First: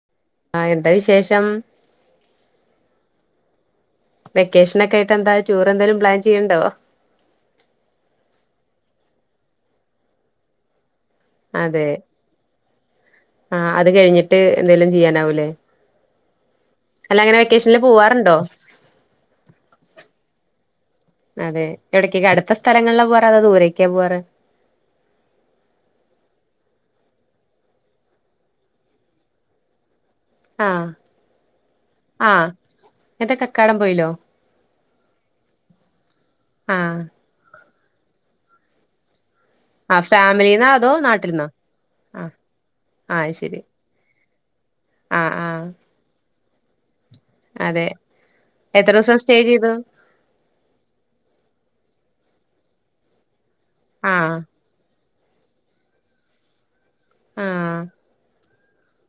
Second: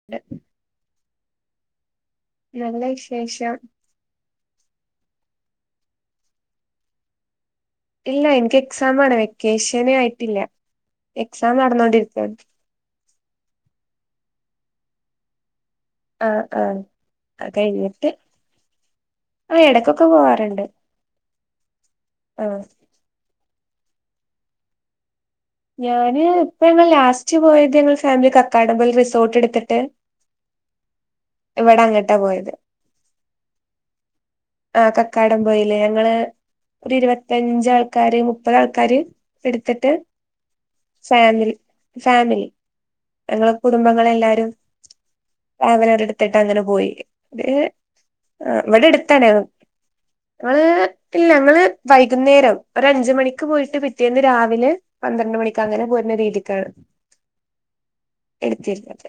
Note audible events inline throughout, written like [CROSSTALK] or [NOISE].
[INAUDIBLE] ആഹ് എന്താ വിശേഷം നല്ല വിശേഷം വെക്കേഷന് ഒക്കെയിട്ട് എന്താ ടൂറെന്തേലും പ്ലാൻ ചെയ്യ്ണ്ടോ ഇല്ല എനിക്ക് എക്സാം ആണ് വെക്കേഷന് ആയിട്ടില്ല എക്സാം അതെ നടന്നോണ്ടിരിക്കാണ് ആഹ് അത് കഴിഞ്ഞിട്ട് എന്തേലും ചെയ്യാനാവൂല്ലേ ആഹ് ആഹ് അത് കഴിഞ്ഞിട്ട് പോവാറുണ്ടോ ആഹ് എടക്കൊക്കെ പോവാറുണ്ട് അതെ എവിടക്കൊക്കെ അടുത്ത ആഹ് സ്ഥലങ്ങളിലാ പോവാറ് അതാ ദൂരേക്കാ പോവാറ് ഞാന് ഇപ്പ ഞങ്ങ ലാസ്റ്റ് പോയത് ഞങ്ങ ഫാമിലി കക്കാടം പോൽ റിസോർട്ട് എടുത്തിട്ട് ആഹ് ഇവിടെ അങ്ങട്ടാ ആഹ് പോയത് എതാ കക്കാടം പോയിലോ ആഹ് കക്കാടം പോയില് ഞങ്ങള് ഒരു ആഹ് ഇരുപത്തിഞ്ചാൾക്കാര് മുപ്പത് ആൾക്കാര് എടുത്തിട്ട് ഫാമിലിനാ ഫാമിലി ഫാമിലി ആഹ് ഞങ്ങളെ ശരി കുടുംബങ്ങള് എല്ലാരും ആഹ് ആഹ് ടാവലർ എടുത്തിട്ട് അങ്ങനെ പോയി ഏഹ് അതെ ഇവിടെ എത്ര ദിവസം അടുത്താണേ സ്റ്റേ ചെയ്തു ഞങ്ങള് ഇല്ല ഞങ്ങള് വൈകുന്നേരം ഒരു അഞ്ച് മണിക്ക് പോയിട്ട് പിറ്റേന്ന് ആഹ് രാവിലെ പന്ത്രണ്ട് മണിക്ക് അങ്ങനെ പോരുന്ന രീതിക്കാണ് ആഹ് ഇട്ത്തീര്ന്നത്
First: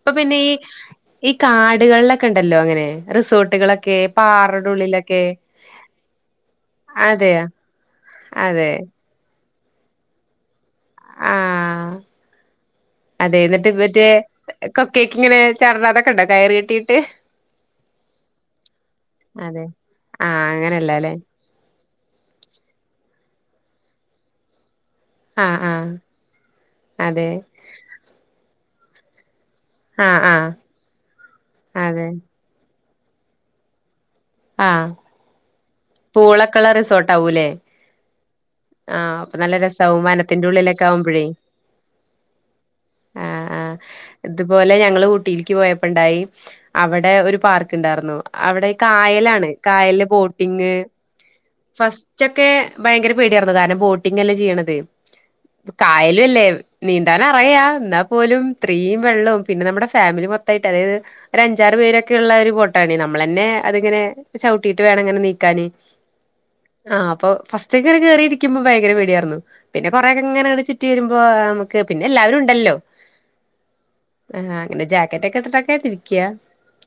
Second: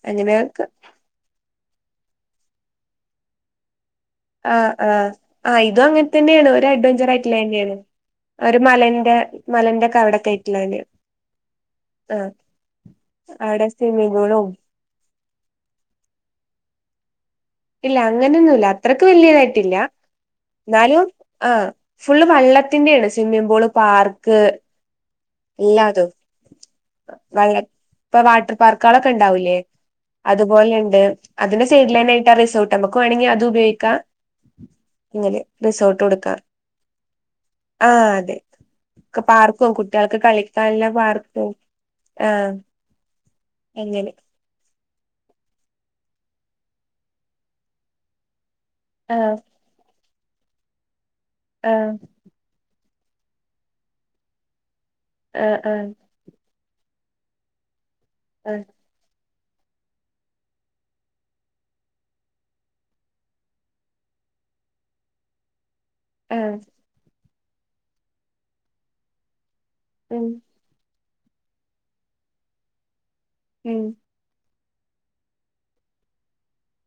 ഇപ്പൊ പിന്നെ ഈ ഈ കാടുകളിലൊക്കെ ഉണ്ടല്ലോ അങ്ങനെ റിസോർട്ടുകളൊക്കെ പാറയുടെ ആഹ് ആഹ് ഉള്ളിലൊക്കെ ആഹ് ഇതും അങ്ങനെ തന്നെയാണ് ഒരു അഡ്വഞ്ചർ ആയിട്ടുള്ള അതെയോ തന്നെയാണ് ഒരു അതെ മലന്റെ മലന്റെ ഒകെ അവിടെ ആട്ടുള്ളല് ആഹ് ആഹ് അതെ അവിടെ എന്നിട്ട് മറ്റേ സ്വിമ്മിംഗ് പൂളും കൊക്കേക്ക് ഇങ്ങനെ ചടാ അതൊക്കെ ഉണ്ടോ കയറ് കെട്ടിയിട്ട് ഇല്ല അങ്ങനെന്നുല്ല അത്രക്ക് അതെ വല്യതായിട്ടില്ല ആഹ് ന്നാലും അങ്ങനെയല്ലല്ലേ ആഹ് ഫുള്ള് വള്ളത്തിന്റെ ണ് സ്വിമ്മിംഗ്പൂള് പാർക്ക് ആഹ് ഇല്ലാ ആഹ് അതും അതെ വള്ള പ്പ വാട്ടർ പാർക്കളക്കെ ണ്ടാവുലേ ആഹ് ആഹ് അതുപോലെണ്ട് അതിന്റെ സൈഡ് അതെ ലൈനായിട്ട് ആഹ് റിസോ നമ്മക്ക് വാണെങ്കി അത് ഉപയോഗിക്കാം. ആഹ് ഇങ്ങനെ റിസോർട്ട് കൊടുക്കാ പൂളക്കള റിസോർട്ട് ആവൂല്ലേ? ആഹ് അതെ ആഹ് അപ്പ നല്ല പാർക്കും രസാവും. കുട്ടികൾക്ക് വനത്തിന്റെ ഉള്ളിലക്ക കളിക്കാനുള്ള ആവുമ്പഴേ പാർക്കും ആഹ് ആഹ് ആഹ് അങ്ങനെ എ ഇതുപോലെ ഞങ്ങള് ഊട്ടിൽക്ക് പോയപ്പോ ണ്ടായി അവടെ ഒരു പാർക്ക് ണ്ടാരുന്നു അവടെ കാ ആഹ് ണ് കായൽന്റെ ബോട്ടിങ് ആഹ് ഫസ്റ്റ്ക്കെ ഭയങ്കര പേടിയായിരുന്നു കാരണം ബോട്ടിങ് അല്ലേ ചെയ്യണത് ആഹ് ആഹ് കായൽ ല്ലേ നീന്താന അറയാ ന്നാ പോലും ആഹ് സ്ത്രീയും വെള്ളോം പിന്നെ നമ്മുടെ ഫാമിലി മൊത്തായിട്ട് അതായത് ഒരു അഞ്ചാറ് പേരൊക്കെ ള്ള ഒരു ബോട്ടാണ് നമ്മളന്നെ അത്ങ്ങനെ ചൗട്ടിട്ട് വേണങ്ങനെ നീക്കാന്. ആഹ് ആഹ് അപ്പ ഫസ്റ്റേക്ക് കേറി കേറി രിക്കുമ്പോ ഭയങ്കര പേടിയായിര്ന്നു പിന്നെ കൊറേക്കെ ഉം ഇങ്ങനെണ്ട് ചു റ്റി വരുമ്പോ നമുക്ക് പിന്നെ എല്ലാവരും ണ്ടല്ലോ ഉം ആഹ് അങ്ങനെ ജാക്കറ്റ് ഒക്കെ ഇട്ട്ട്ടൊക്കെ തിരിക്ക്യാ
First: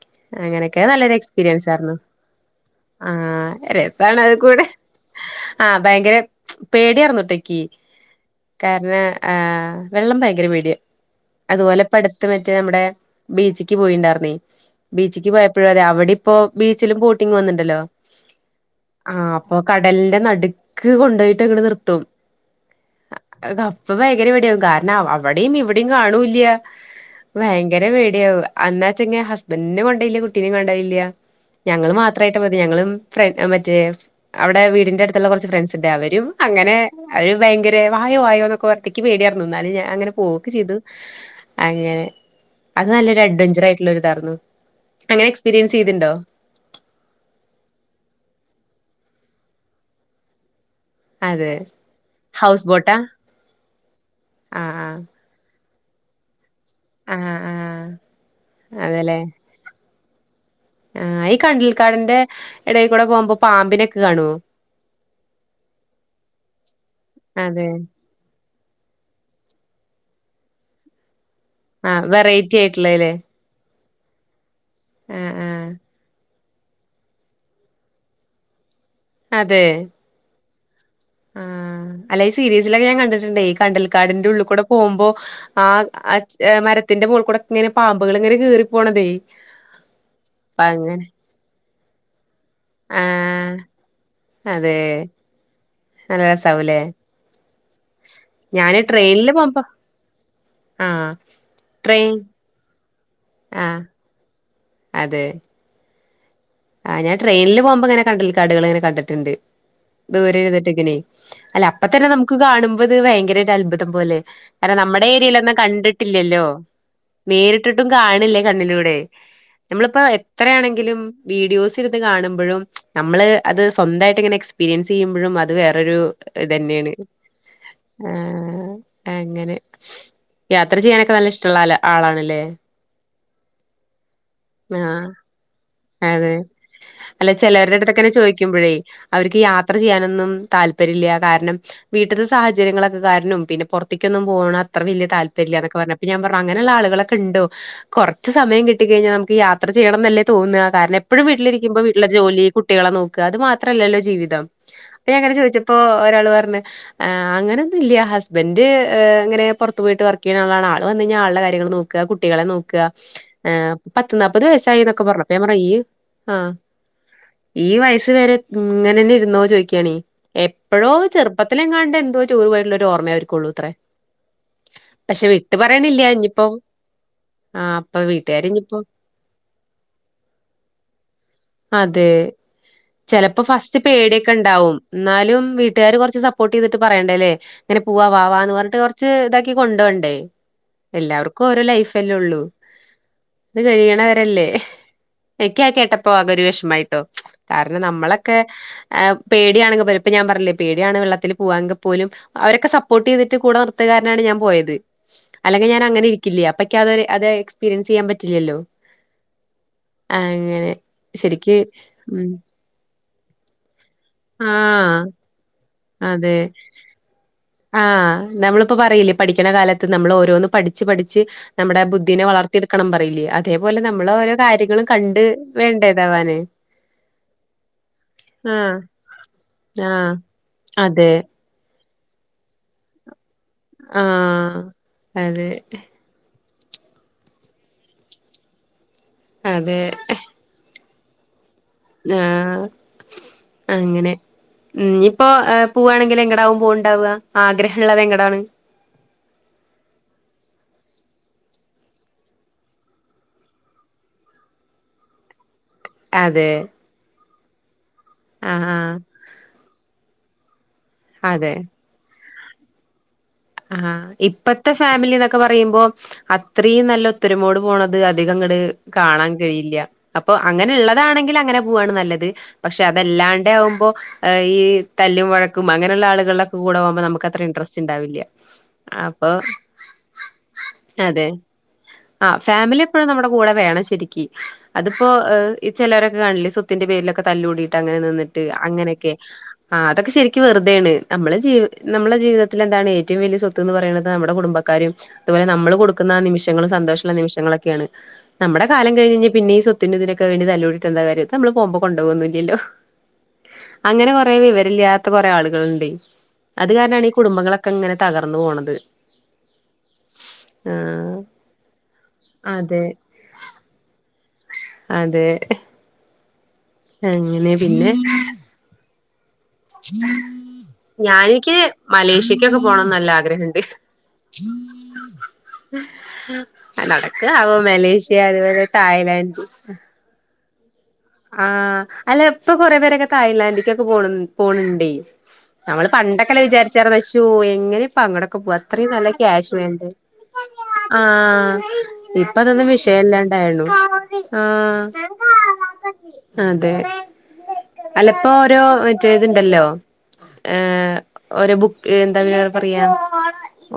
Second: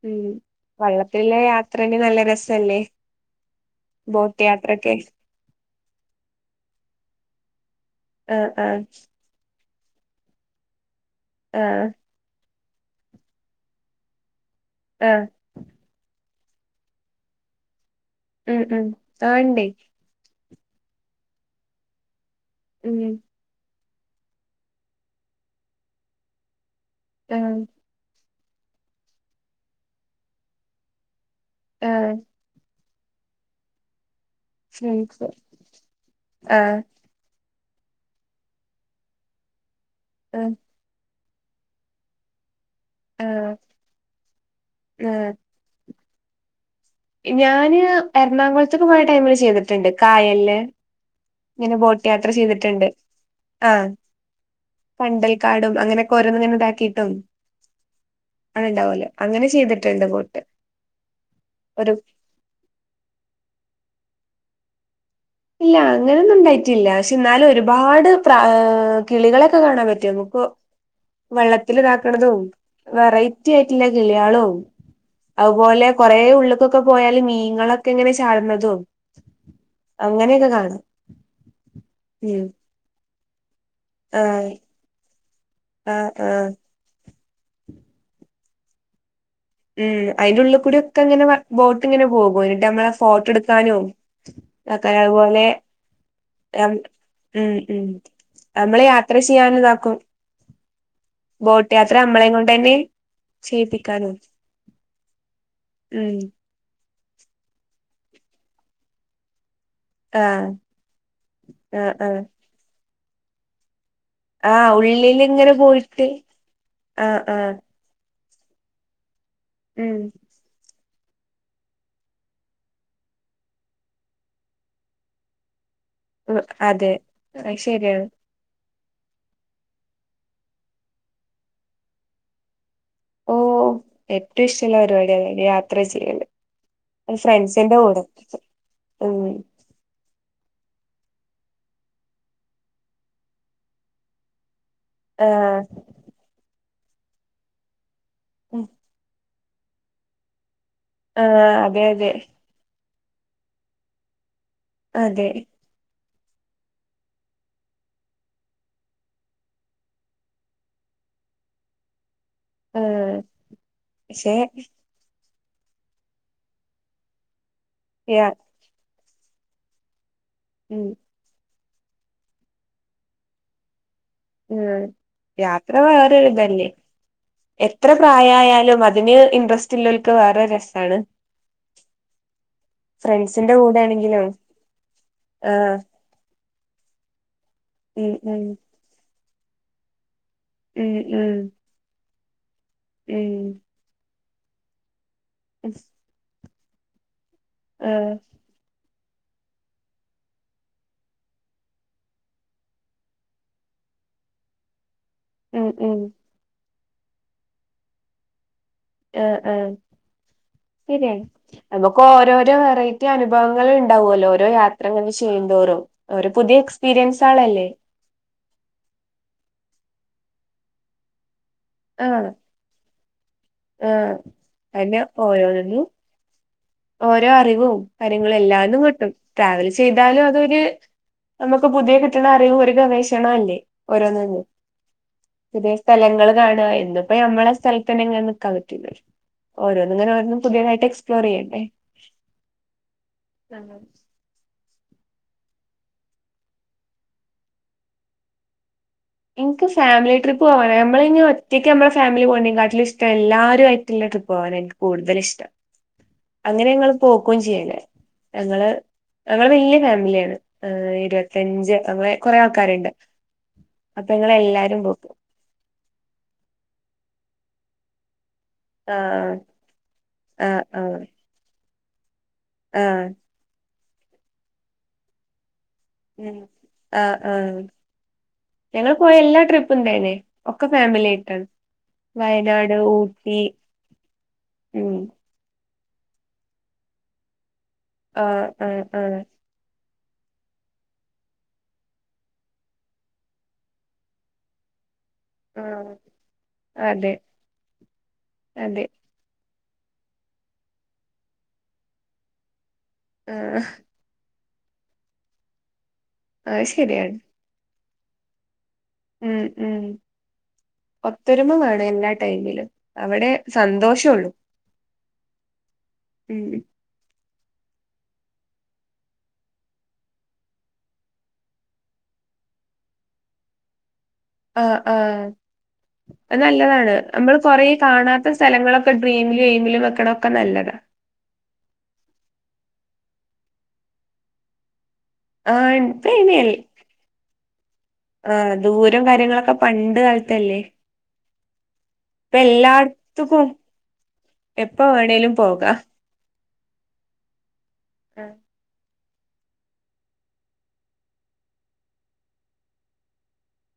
ഉം അങ്ങനെയൊക്കെ നല്ലൊരു വള്ളത്തിലെ എക്സ്പീരിയൻസ് ആയിരുന്നു. യാത്രേന് നല്ല രസല്ലേ? ആഹ് രസാണ് ആകെ ബോട്ട് കൂടെ യാത്രൊക്കെ ആഹ് ഭയങ്കര പേടിയാരുന്നു ഒറ്റക്കി ആഹ് ആഹ് കാരണം ആഹ് വെള്ളം ഭയങ്കര പേട്യാ അത്പോലെ ആഹ് പ്പട് മറ്റേ നമ്മുടെ ബീച്ച്ക്കി പോയിണ്ടായിര്ന്നേ ആഹ് ബീച്ചക്കി പോയപ്പഴും അതെ അവടിപ്പോ ബീ ച്ചില് ബോട്ടിംഗ് വന്ന്ണ്ടല്ലോ ഉം ഉം ആഹ് അപ്പൊ ഇണ്ടേ കടല്ന്റെ നട് ക്ക് കൊണ്ടോയിട്ട് അങ്ങട് നിർത്തും ഉം അപ്പ ഭയങ്കര പേടിയാവും കാര്ണ അവടിം ഇവടിം കാണൂല്ല ആഹ് ഭയങ്കര പേടിയാവ. അന്നാച്ച് ങ്ങ് ഹസ്ബന്റിനെ കൊണ്ടയില്ല കുട്ടീനെ കൊണ്ടയില്ല. ഞങ്ങള് ആഹ് മാത്രായിട്ട് മതി ഞങ്ങളും ഫ്ര മറ്റേ അഒടെ വീട്ന്റെ അട്ത്ത്ള്ള ഫ്രണ്ട്സ് കൊർച്ച് ഫ്രണ്ട്സ് ണ്ട് അവരും അങ്ങനെ ആഹ് അവര് ഭയങ്കര വായോ വായോ ന്നൊക്കെ ഒറ്റക്കി പേടിയ്ര്ന്നു ന്നാലും ഞാ അങ്ങനെ പോവൊക്കെ ആഹ് ചെയ്ത്. അങ്ങനെ അത് നല്ലൊരു ആഹ് അഡ്വെഞ്ചർ ആയിട്ടുള്ളരു താരുന്നു. അങ്ങനെ ആഹ് എക്സ്പീരിയൻസ് ചെയ്തിണ്ടോ? ഞാന് എർണാകൊൾത്ത്ക്ക് പോയ ടൈമില് ചെയ്തിട്ട്ണ്ട് കായല്ല്. അതെ ങ്ങനെ ബോട്ട് യാത്ര ഹൗസ് ചെയ്ത്ട്ട്ണ്ട് ബോട്ടാ ആഹ് ആഹ് കണ്ടൽ കാടും അങ്ങനെ കൊരങ്ങൻ ണ്ടാക്കിട്ടും ആഹ് ആഹ് അത് ണ്ടാവല്ലോ അതെല്ലേ അങ്ങനെചെയ്ത്ട്ട്ണ്ട് ബോ ആഹ് ഈ കണ്ടൽക്കാട്ന്റെ എടയിൽ ക്കൂടെ പോകുമ്പോ പാമ്പ്നക്കെ കാണോ? ഇല്ല അങ്ങനെന്നും ണ്ടായിട്ടില്ല ക്ഷെ ന്നാലും അതെ ഒര്പാട് ത്രാ ഹ് കിളികളെക്കെ കാണാൻ പറ്റോ? മ്മുക്ക് വെള്ളത്തി ആഹ് ഇതാക്കണതും വെറൈറ്റി ആയിട്ടുള്ളല്ലേ വെറൈ [UNINTELLIGIBLE] കിളിയാളും ആഹ് ആഹ് അതുപോലെ കൊറേ ഉള്ള്ക് പ്പം പോയാല് മീൻങ്ങളക്കെ ഇങ്ങനെ ചാട്ണതും അതേ അങ്ങനെയൊക്കെ കാണാ ആഹ് അല്ല ഈ സീരിയൽസിലൊക്കെ ഞാ കണ്ട്ട്ടുണ്ടേ കണ്ടൽ ക്കാട്ന്റെ ആഹ് ഉള്ള്കൂടെ പോവുമ്പോ ആഹ് മരത്തിന്റെ മോൾകൂടെ ഇങ്ങനെ പാമ്പ്കൾ ങ്ങനെ കേറി പോണതേ ഉം അയിന്റെ ഉള്ള്കൂടി ഒക്കെ അങ്ങനെ ബോട്ട് ഇങ്ങനെ പോകുനി. നമ്മളെ ആഹ് ഫോട്ടെടുക്കാനും അതെ ഒക്കെ അതുപോലെ നല്ല ഉം രസാവൂലേ ഉം ഞാന് നമ്മളെ യാത്ര ട്രെയിനില് ചെയ്യാനും പോകുമ്പോ താക്കും. ആഹ് ബോട്ട് യാത്ര ട്രെയിൻ നമ്മളെ കൊണ്ട് ന്നെ ആഹ് ചെയ്യിപ്പിക്കാലോ. അതെ ഉം ആഹ് ഞാൻ ട്രെനില് പോകുമ്പോ ഇങ്ങനെ കണ്ടൽ കടുകളിങ്ങനെ കണ്ടിട്ടുണ്ട് ആഹ് ദൂരെരുന്നിട്ട് ഇങ്ങനെ അല്ല ആഹ് അപ്പോത്തെന്നെ ആഹ് നമുക്ക് കാണുമ്പോ ഇത് ഭയങ്കര ഒരു അത്ഭുതം പോലെ ആഹ് അല്ല നമ്മടെ ഉള്ളില് ഇങ്ങനെ ഏരിയയിലൊന്നും പോയിട്ട് കണ്ടിട്ടില്ലല്ലോ ആഹ് ആഹ് നേരിട്ടി ട്ടും കാണല്ലേ കണ്ണിലൂടെ ഉം നമ്മളിപ്പോ എത്രയാണെങ്കിലും വീഡിയോസ് ഇരുന്ന് കാണുമ്പഴും നമ്മള് അത് സ്വന്തായിട്ട് ഇങ്ങനെ എക്സ്പീരിയൻസ് ചെയ്യുമ്പഴും അത് വേറൊരു ഉം ഇതെന്നെയാണ് അതെ അത് ശരിയാണ് ആഹ് അങ്ങനെ യാത്ര ചെയ്യാനൊക്കെ നല്ല ഇഷ്ടള്ള അല്ല ആളാണല്ലേ ഓ ഏറ്റും ഇഷ്ടള്ള ആഹ് പരിപാടിണ് യാത് അതെ അല്ല ചെലരുടെ അടുത്തൊക്കെ കൂടെ ഇങ്ങനെ ചോയിക്കുമ്പഴേ ഉം അവർക്ക് യാത് യാത്ര ചെയ്യാനൊന്നും താല്പര്യല്ല കാരണം വീട്ട്ത്തെ സാഹചര്യങ്ങളൊക്കെ കാരണും പിന്നെ പുറത്ത്ക്കൊന്നും പോണ അത്ര വലിയ താല്പര്യല്ല ആഹ് എന്നൊക്കെ പറഞ്ഞ് അപ്പം ഞാൻ പറഞ്ഞ് അങ്ങനെള്ള ആളുകളൊക്കെ ഇണ്ടോ കൊറച്ച് ഉം സമം കിട്ടി കഴിഞ്ഞാ നമക്ക് യാ യാത്ര ചെയ്യണന്നല്ലേ തോന്ന കാരണം എപ്പോഴും ആഹ് വീട്ടിരിക്കുമ്പോ അതെ അതെ വീട്ടിലത്തെ ജോലി കു കുട്ടികളെ നോക്ക അത് മാത്രല്ലല്ലോ ജീവിതം ഇപ്പൊ ഞാന് അതെ ഇങ്ങനെ ചോയിച്ചപ്പോ ഒരാള് പറഞ്ഞ് ഏ അങ്ങനൊന്നുല്ല ഹബന്റ് ഇങ്ങനെ പുറത്ത് പോയിട്ട് വർക്ക് ചെയ്യ്ണ ആളാണ് ആള് വന്ന കഴിഞ്ഞാൽ ആളുടെ കാര്യങ്ങൾ നോക്ക നോക്കാ കുട്ടികളെ നോക്ക ആഹ് ഏ പത്ത് പക്ഷെ നാല്പ്പത് വയസ്സായി എന്നൊക്കെ പറഞ്ഞു അപ്പൊ ഞാന് പറഞ്ഞ് ഈ ആഹ് ഈ വയസ് യാ വേരെ ഇങ്ങനെന്നെരുന്നോ ചോയിക്കാണി ഉം എപ്പഴോ ചെറുപ്പത്തിലെങ്ങാണ്ട് എന്തോ ടൂറ് പോയിട്ടുള്ള ഒരു ഓർമ്മയേ അവര്ക്കൊള്ളൂ അത്രേ ഉം പക്ഷെ വിട്ട് യാത്ര പറയണില്ല ഇനിയിപ്പോ വേറെരിതല്ലേ ആ എത്ര അപ്പൊ വീട്ടുകാര് ഇനിയിപ്പോ പ്രായായാലും അ അതിന് ഇട്രസ്റ്റ് ഇല്ലോൽക്ക് വേറെരു രസാണ് അതെ ചെപ്പോ ഫ്രണ്ട്സിന്റെ ഫസ്റ്റ് കൂടെ ആണെങ്കിലും പേടിയൊക്കെ ഇണ്ടാവും എന്നാലും ആഹ് വീട്ടുകാര് കൊറച്ച് സപ്പോട്ട് ചെയ്തിട്ട് പറയണ്ടല്ലേ ഇങ്ങനെ പോവാ ഉം വാവാ ഉം എന്ന് പറഞ്ഞിട്ട് കൊറച്ച് ഇതാക്കി കൊണ്ടോണ്ടെ ഉം എല്ലാവർക്കും ഓരോ ലൈഫല്ലേ ഒള്ളു ഉം കയ്യിണവരല്ലേ ഇക്ക് അത് ഉം കേട്ടപ്പോ ആകെ ഒരു വിഷമായിട്ടോ കാരണം ആഹ് നമ്മളൊക്കെ ഏ പേടിയണെങ്കിൽ പലപ്പോ ഞാൻ പറഞ്ഞില്ലേ പേടിയാണ് വെള്ളത്തിൽ പോവാങ്കിൽ പോലും അവരൊക്കെ സപ്പോർട്ട് ചെയ്തിട്ട് കൂടെ നൃത്തുകാരനാണ് ഞാൻ പോയത് ഉം അല്ലെങ്കി ഉം ഞാനങ്ങനെ ഇരിക്കില്ല അപ്പൊ ഇൻക്കത് എക്സ്പീരിയൻസ് ചെയ്യാൻ പറ്റില്ലല്ലോ ആഹ് ആഹ് അങ്ങനെ ശെരിയാ ശരിക്ക് ആണോ ഒക്കെ ഉം ഓരോരോ വെറൈറ്റി അനുഭവങ്ങൾ ഇണ്ടാവോല്ലോ ഓരോ ആഹ് യാത്രങ്ങനെ ചെയ്യുന്തോറും ഓരൊ അതെ പുതിയ എക്സ്പീരിയൻസാളല്ലേ ആഹ് നമ്മള് ഇപ്പം പറയില്ലേ പഠിക്ക്ണ കാലത്ത് നമ്മള് ഓരോന്ന് പഠിച്ച് പഠിച്ച് നമ്മടെ ബുദ്ധീനെ ആഹ് വളർത്തിയെടുക്കണം പറയില്ലേ അതേപോലെ നമ്മള് ആഹ് ഓരോ കാര്യങ്ങള് അന്നെ കണ്ട് ഓരോന്നിനും വേണ്ടെ ഇതാവാന് ഓരോ അറിവും കാര്യങ്ങളും ആഹ് എല്ലാതും കിട്ടും ട്രാവൽ ആഹ് ചെയ്താലും അതൊരു അതെ നമുക്ക് പുതിയ കിട്ടണറിവ് ഒരു ഗവേഷണല്ലേ ഓരോന്ന ആഹ് അതെ പുതിയ സ്ഥലങ്ങൾ കാണ എന്നും അപ്പൊ നമ്മളെ സ്ഥലത്തന്നെങ്ങനെ നിക്കാൻ പറ്റൂലല്ലോ അതെ ഓരോന്ന്ങ്ങനെ ഓരോന്ന് പുതിയതായിട്ട എക്സ്പ്ലോർ ചെയ്യണ്ടേ ആഹ് ആ. അങ്ങനെ ഇനിയിപ്പോ പോവാണെങ്കിൽ എങ്ങടാവും പോവുണ്ടാവ ആഗ്രഹള്ളത് എങ്ങടാണ് ഇൻക്ക് ഫാമിലിട്രിപ്പ് പോവാന നമ്മള ഇനി ഒറ്റക്ക്മ്മ ഫാമിലി പോവുന്നകാട്ടിലും ഇഷ്ടം എല്ലാരു ആയിട്ടുള്ള ട്രിപ്പ് പോവാന ഇൻക്ക് കൂടുതലിഷ്ടം അതെ അങ്ങനെ ഞങ്ങള് പോക്കും ചെയ്യല് ആഹ് ഞങ്ങള് ആഹ് ഞങ്ങള് വല്ല്യ ഫാമിലിയാണ് അതെ ഇരുപത്തഞ്ച് ഞങ്ങള് കൊറേ ആൾക്കാര്ണ്ട് ആഹ് ഇപ്പത്തെ ഫാമിലിനൊക്കെ ക്കെ പറയുമ്പോ അത്രയും നല്ല ഒത്തൊരുമോട് പോണത് അധികങ്ങട് കാണാൻ ആഹ് കഴിയില്ല അപ്പൊ ആഹ് ആഹ് അങ്ങനെള്ളതാണെങ്കിൽ അങ്ങനെ പോവാണ് നല്ലത് പക്ഷെ ആഹ് അതല്ലാണ്ടെയാവുമ്പോ ഈ തല്ലും വഴ കും അങ്ങനള്ള ഉം ആളുകളൊക്കെ കൂടെവോവ്മ്പോ ആഹ് നമുക്കത്ര ആഹ് ഇൻഡ്രെസ്റ്റ് ണ്ടാവില്ല്യ ഞങ്ങള് പോയ എല്ലാ ട്രിപ്പും തേനെ ഒക്കെ ഫാമിലി അതെ ആയിട്ടാണ് ആഹ് വയനാട് ഫാമിലി എപ്പഴും നമ്മുടെ ഊട്ടി കൂടെ വേണം ശെരിക്ക് ഉം അതിപ്പോ ഇഹ് ഈ ചിലരൊക്കെ കണില്ലേ സ്വത്തിന്റെ പേരിലൊക്കെ തല്ലൂടിട്ട് അങ്ങനനിന്നിട്ട് ആഹ് ആഹ് അങ്ങനെക്കെ ആഹ് ആഹ് അതൊക്കെ ശരിക്ക് വെറുതെണ് നമ്മെളെ ജീ നമ്മളെ ജീവിതത്തിലെന്താണ് ഏ റ്റവും വലിയ സ്വത്ത് ന്ന് പറയണത് നമ്മുടെ കുടുംബക്കാരും അതുപോലെ നമ്മള് ആഹ് കൊടുക്കുന്ന നിമിഷങ്ങളും അതെ സന്തോഷള്ള നിമിഷങ്ങളൊക്കെണ് നമ്മുടെ അതെ കാലം കഴിഞ് കഴിഞ്ഞഴിഞ്ഞ പിന്നേം ഈ സൊ ത്തിന്റെ ഇതിനൊക്കെ വേണ്ടി തല്ലൂടീട്ടെന്താ കാര്യം ഇതമ്മള് പോവുമ്പോ കൊണ്ടൊവോന്നില്ലല്ലോ ആഹ് അങ്ങനെ കൊറേ വിവരല്ലാത്ത കുറെ ആളുകള്ണ്ടേയ് അത് അത്കാരണാണീ ഈ ശരിയാണ് കുടുംബങ്ങളെ ക്കങ്ങനെ തകർന്നു പോണത് ഉം ഉം ആഹ് ഒത്തൊരുമ വേണം എല്ലാ ടൈമിലും അതെ അവിടെ സന്തോഷം ഒള്ളു അതെ ഉം അങ്ങനെ പിന്നെ ഞാനെനിക്ക് മലേഷ്യക്കൊക്കെ പോണംന്ന് നല്ല ആഗ്രഹണ്ട് ആഹ് ആഹ് അത് [INAUDIBLE] നല്ലതാണ് നടക്കോ നമ്മള് ആവോ കൊറേ മലേഷ്യ കാണാത്ത അതുപോലെ സ്ഥലങ്ങളൊക്കെ തായ്ലൻഡ് ഡ്രീമിലും എയിമിലും വെക്കണൊക്കെ നല്ലതാ ആഹ് അല്ല ഇപ്പൊ കൊറെ പേരൊക്കെ തഴ്ലാൻഡിക്കൊക്കെ പോണ് പോണ് ണ്ടേയ് ആഹ് നമ്മള് പണ്ടൊക്കെല്ല ഇപ്പയ്നൽ വിചാരിച്ചാര്ന്ന് ശോ എങ്ങനെപ്പ അങ്ങടൊക്കെ പോവാ അത്രയും നല്ല ക്യാഷ് വേണ്ടെ തല്ലേ ആഹ് ഇപ്പ അതൊന്നും എല്ലാട്ത്ത്ക്കും വിഷയല്ലാണ്ടയുള്ളൂ ആഹ് പോക അതെ അല്ലപ്പൊ ഓരോ മറ്റേ ത്ണ്ടല്ലോ ഏഹ് ഓര് ബുക്ക് എന്താ [UNINTELLIGIBLE] പറയാ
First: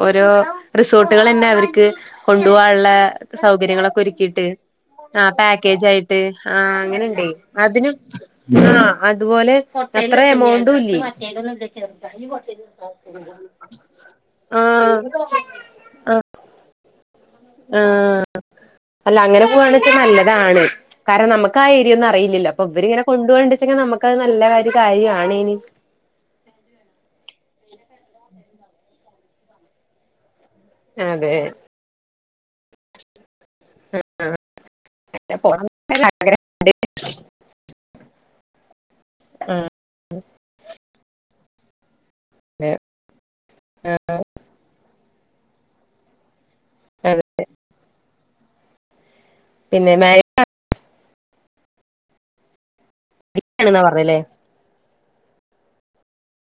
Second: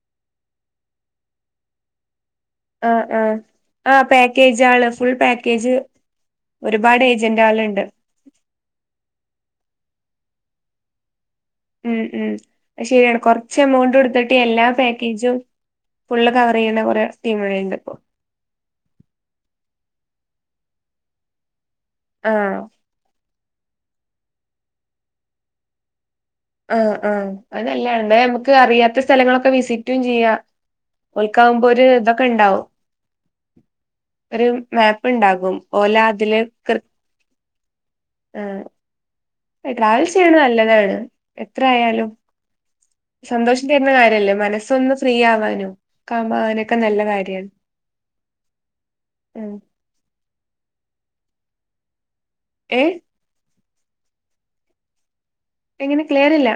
ഓരോ റിസോർട്ടുകളെന്നെ അവര്ക്ക് കൊണ്ടൂവാള്ളെ ആഹ് ആഹ് സൗകര്യങ്ങളൊക്കെ ആഹ് ഒരുക്കിയിട്ട് പാക്കേജ് ആള് ഫുൾ ആഹ് പാക്കേജ് പാക്കേജായിട്ട് ആഹ് ഒരുപാട് അങ്ങനെ ഏജന്റ് ആളുണ്ട് അതിനും ആഹ് അതുപോലെ [UNINTELLIGIBLE] അത്രെ എമൗണ്ടൂല്ല്യേ ഉം ഉം അത് ശരിയാണ് കൊറച്ച് എമൗണ്ട് കൊടുത്തിട്ട് [UNINTELLIGIBLE] എല്ലാ ആഹ് പാക്കേജും ആഹ് ഫുള്ള് കവറെയ്യ്ണ കുറെ ആഹ് അല്ല അങ്ങനെ പോവാണ് ച്ചാ നല്ലതാണ് കാരണം നമ് ക്കാഏരിയൊന്നും അറിയില്ലല്ലോ ആഹ് അപ്പൊ ഇവരിങ്ങനെ കൊണ്ടോവ്ണ്ടിച്ചെങ്കെ നമുക്ക് അഹ് നല്ലകാരിയൊക്കെ ആണേനി ആഹ് ആഹ് അത് നല്ലാണ് ന്നെ നമുക്ക് അറിയാത്ത സ്ഥലങ്ങളൊക്കെ വിസിറ്റും ചെയ്യാ അതെ ഓൽക്കാവുമ്പോ ഒരു തൊക്കെണ്ടാവും ഒര് മാപ്പ്ണ്ടാകും പോണം ഓലാതില് ആഗ്രഹം ആഹ് ആഹ് ട്രാവൽ ചെയ്യണ നല്ലതാണ് എത്രയാലും അതെ സന്തോഷം തെര്നെ കാര്യല്ലേ മനസ്സൊന്ന് ഫ്രീ ആവാനും കാവ്മ്പ അത് നൊക്കെ നല്ല അതെ കാര്യമാണ് ഉം പിന്നെ മേ ഏഹ് [UNINTELLIGIBLE] ക്കാണ് ന്നാ പറഞ്ഞ്ല്ലേ എങ്ങനെ ക്ലിയറില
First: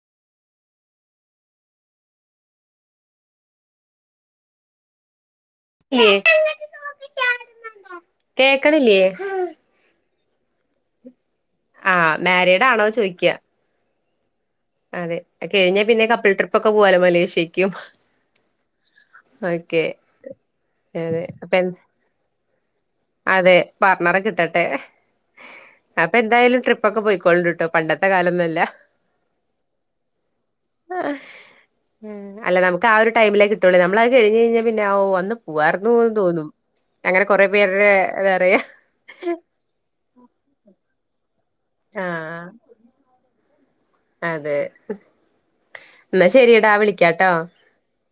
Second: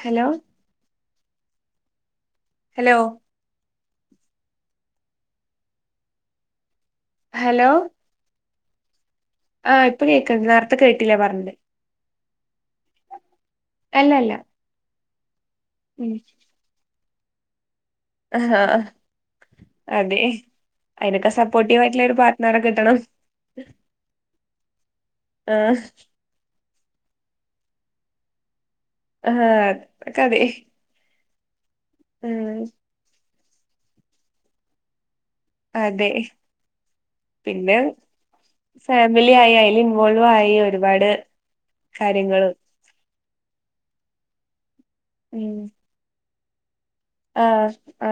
ഹലോ ഹലോ ക്ക്ല്യെ [UNINTELLIGIBLE] ഹലോ കേക്കണില്ല്യേ ആഹ് ഇപ്പ കേക്ക്‌ണ്ട് നേർത്തെ കേട്ടില പറഞ്ഞത് ആഹ് മാരിഡാണോ ചോയ്ക്ക അല്ലല്ല അതെ കഴിഞ്ഞാ പിന്നെ ഉം കപ്പിൾ ട്രിപ്പ് ക്കെ പോവാലോ മലേഷ്യക്കും ആ ഓക്കെ അതെ അതെ അയ്നൊക്കെ അപ്പൊ സപ്പോർട്ടീവ് ആയിട്ടുള്ള ഒരു പാർട്ടനറെ കിട്ടണം. അതെ പർണറെ കിട്ടട്ടെ അപ് ആഹ് അപ്പൊ എന്താലും ട്രിപ്പ് ഒക്കെ പോയിക്കോളോണ്ട്‌ട്ടോ പണ്ടത്തെ കാലൊന്നല്ല ഹാ കതെ ആ ഉം അല്ല നമുക്ക് ആ ഒരു ടൈമിലേ കിട്ടുള്ളേ നമ്മള അത് കഴിഞ്ഞയ്ഞ്ഞാ പിന്നെ ഔ അന്ന് അതെ പൂവാർന്നൂന്ന് തോന്നും അങ്ങനെ കൊറെ പിന്നെ പേരുടെ എന്താ പറയാ ഫാമിലി ആയി അയ്ൽ ഇൻവോൾവ് ആയി ഒരുപാട് കാര്യങ്ങള് ആ അതെ ഉം ന്നാ ശരിയടാ വിളിക് ആ ആ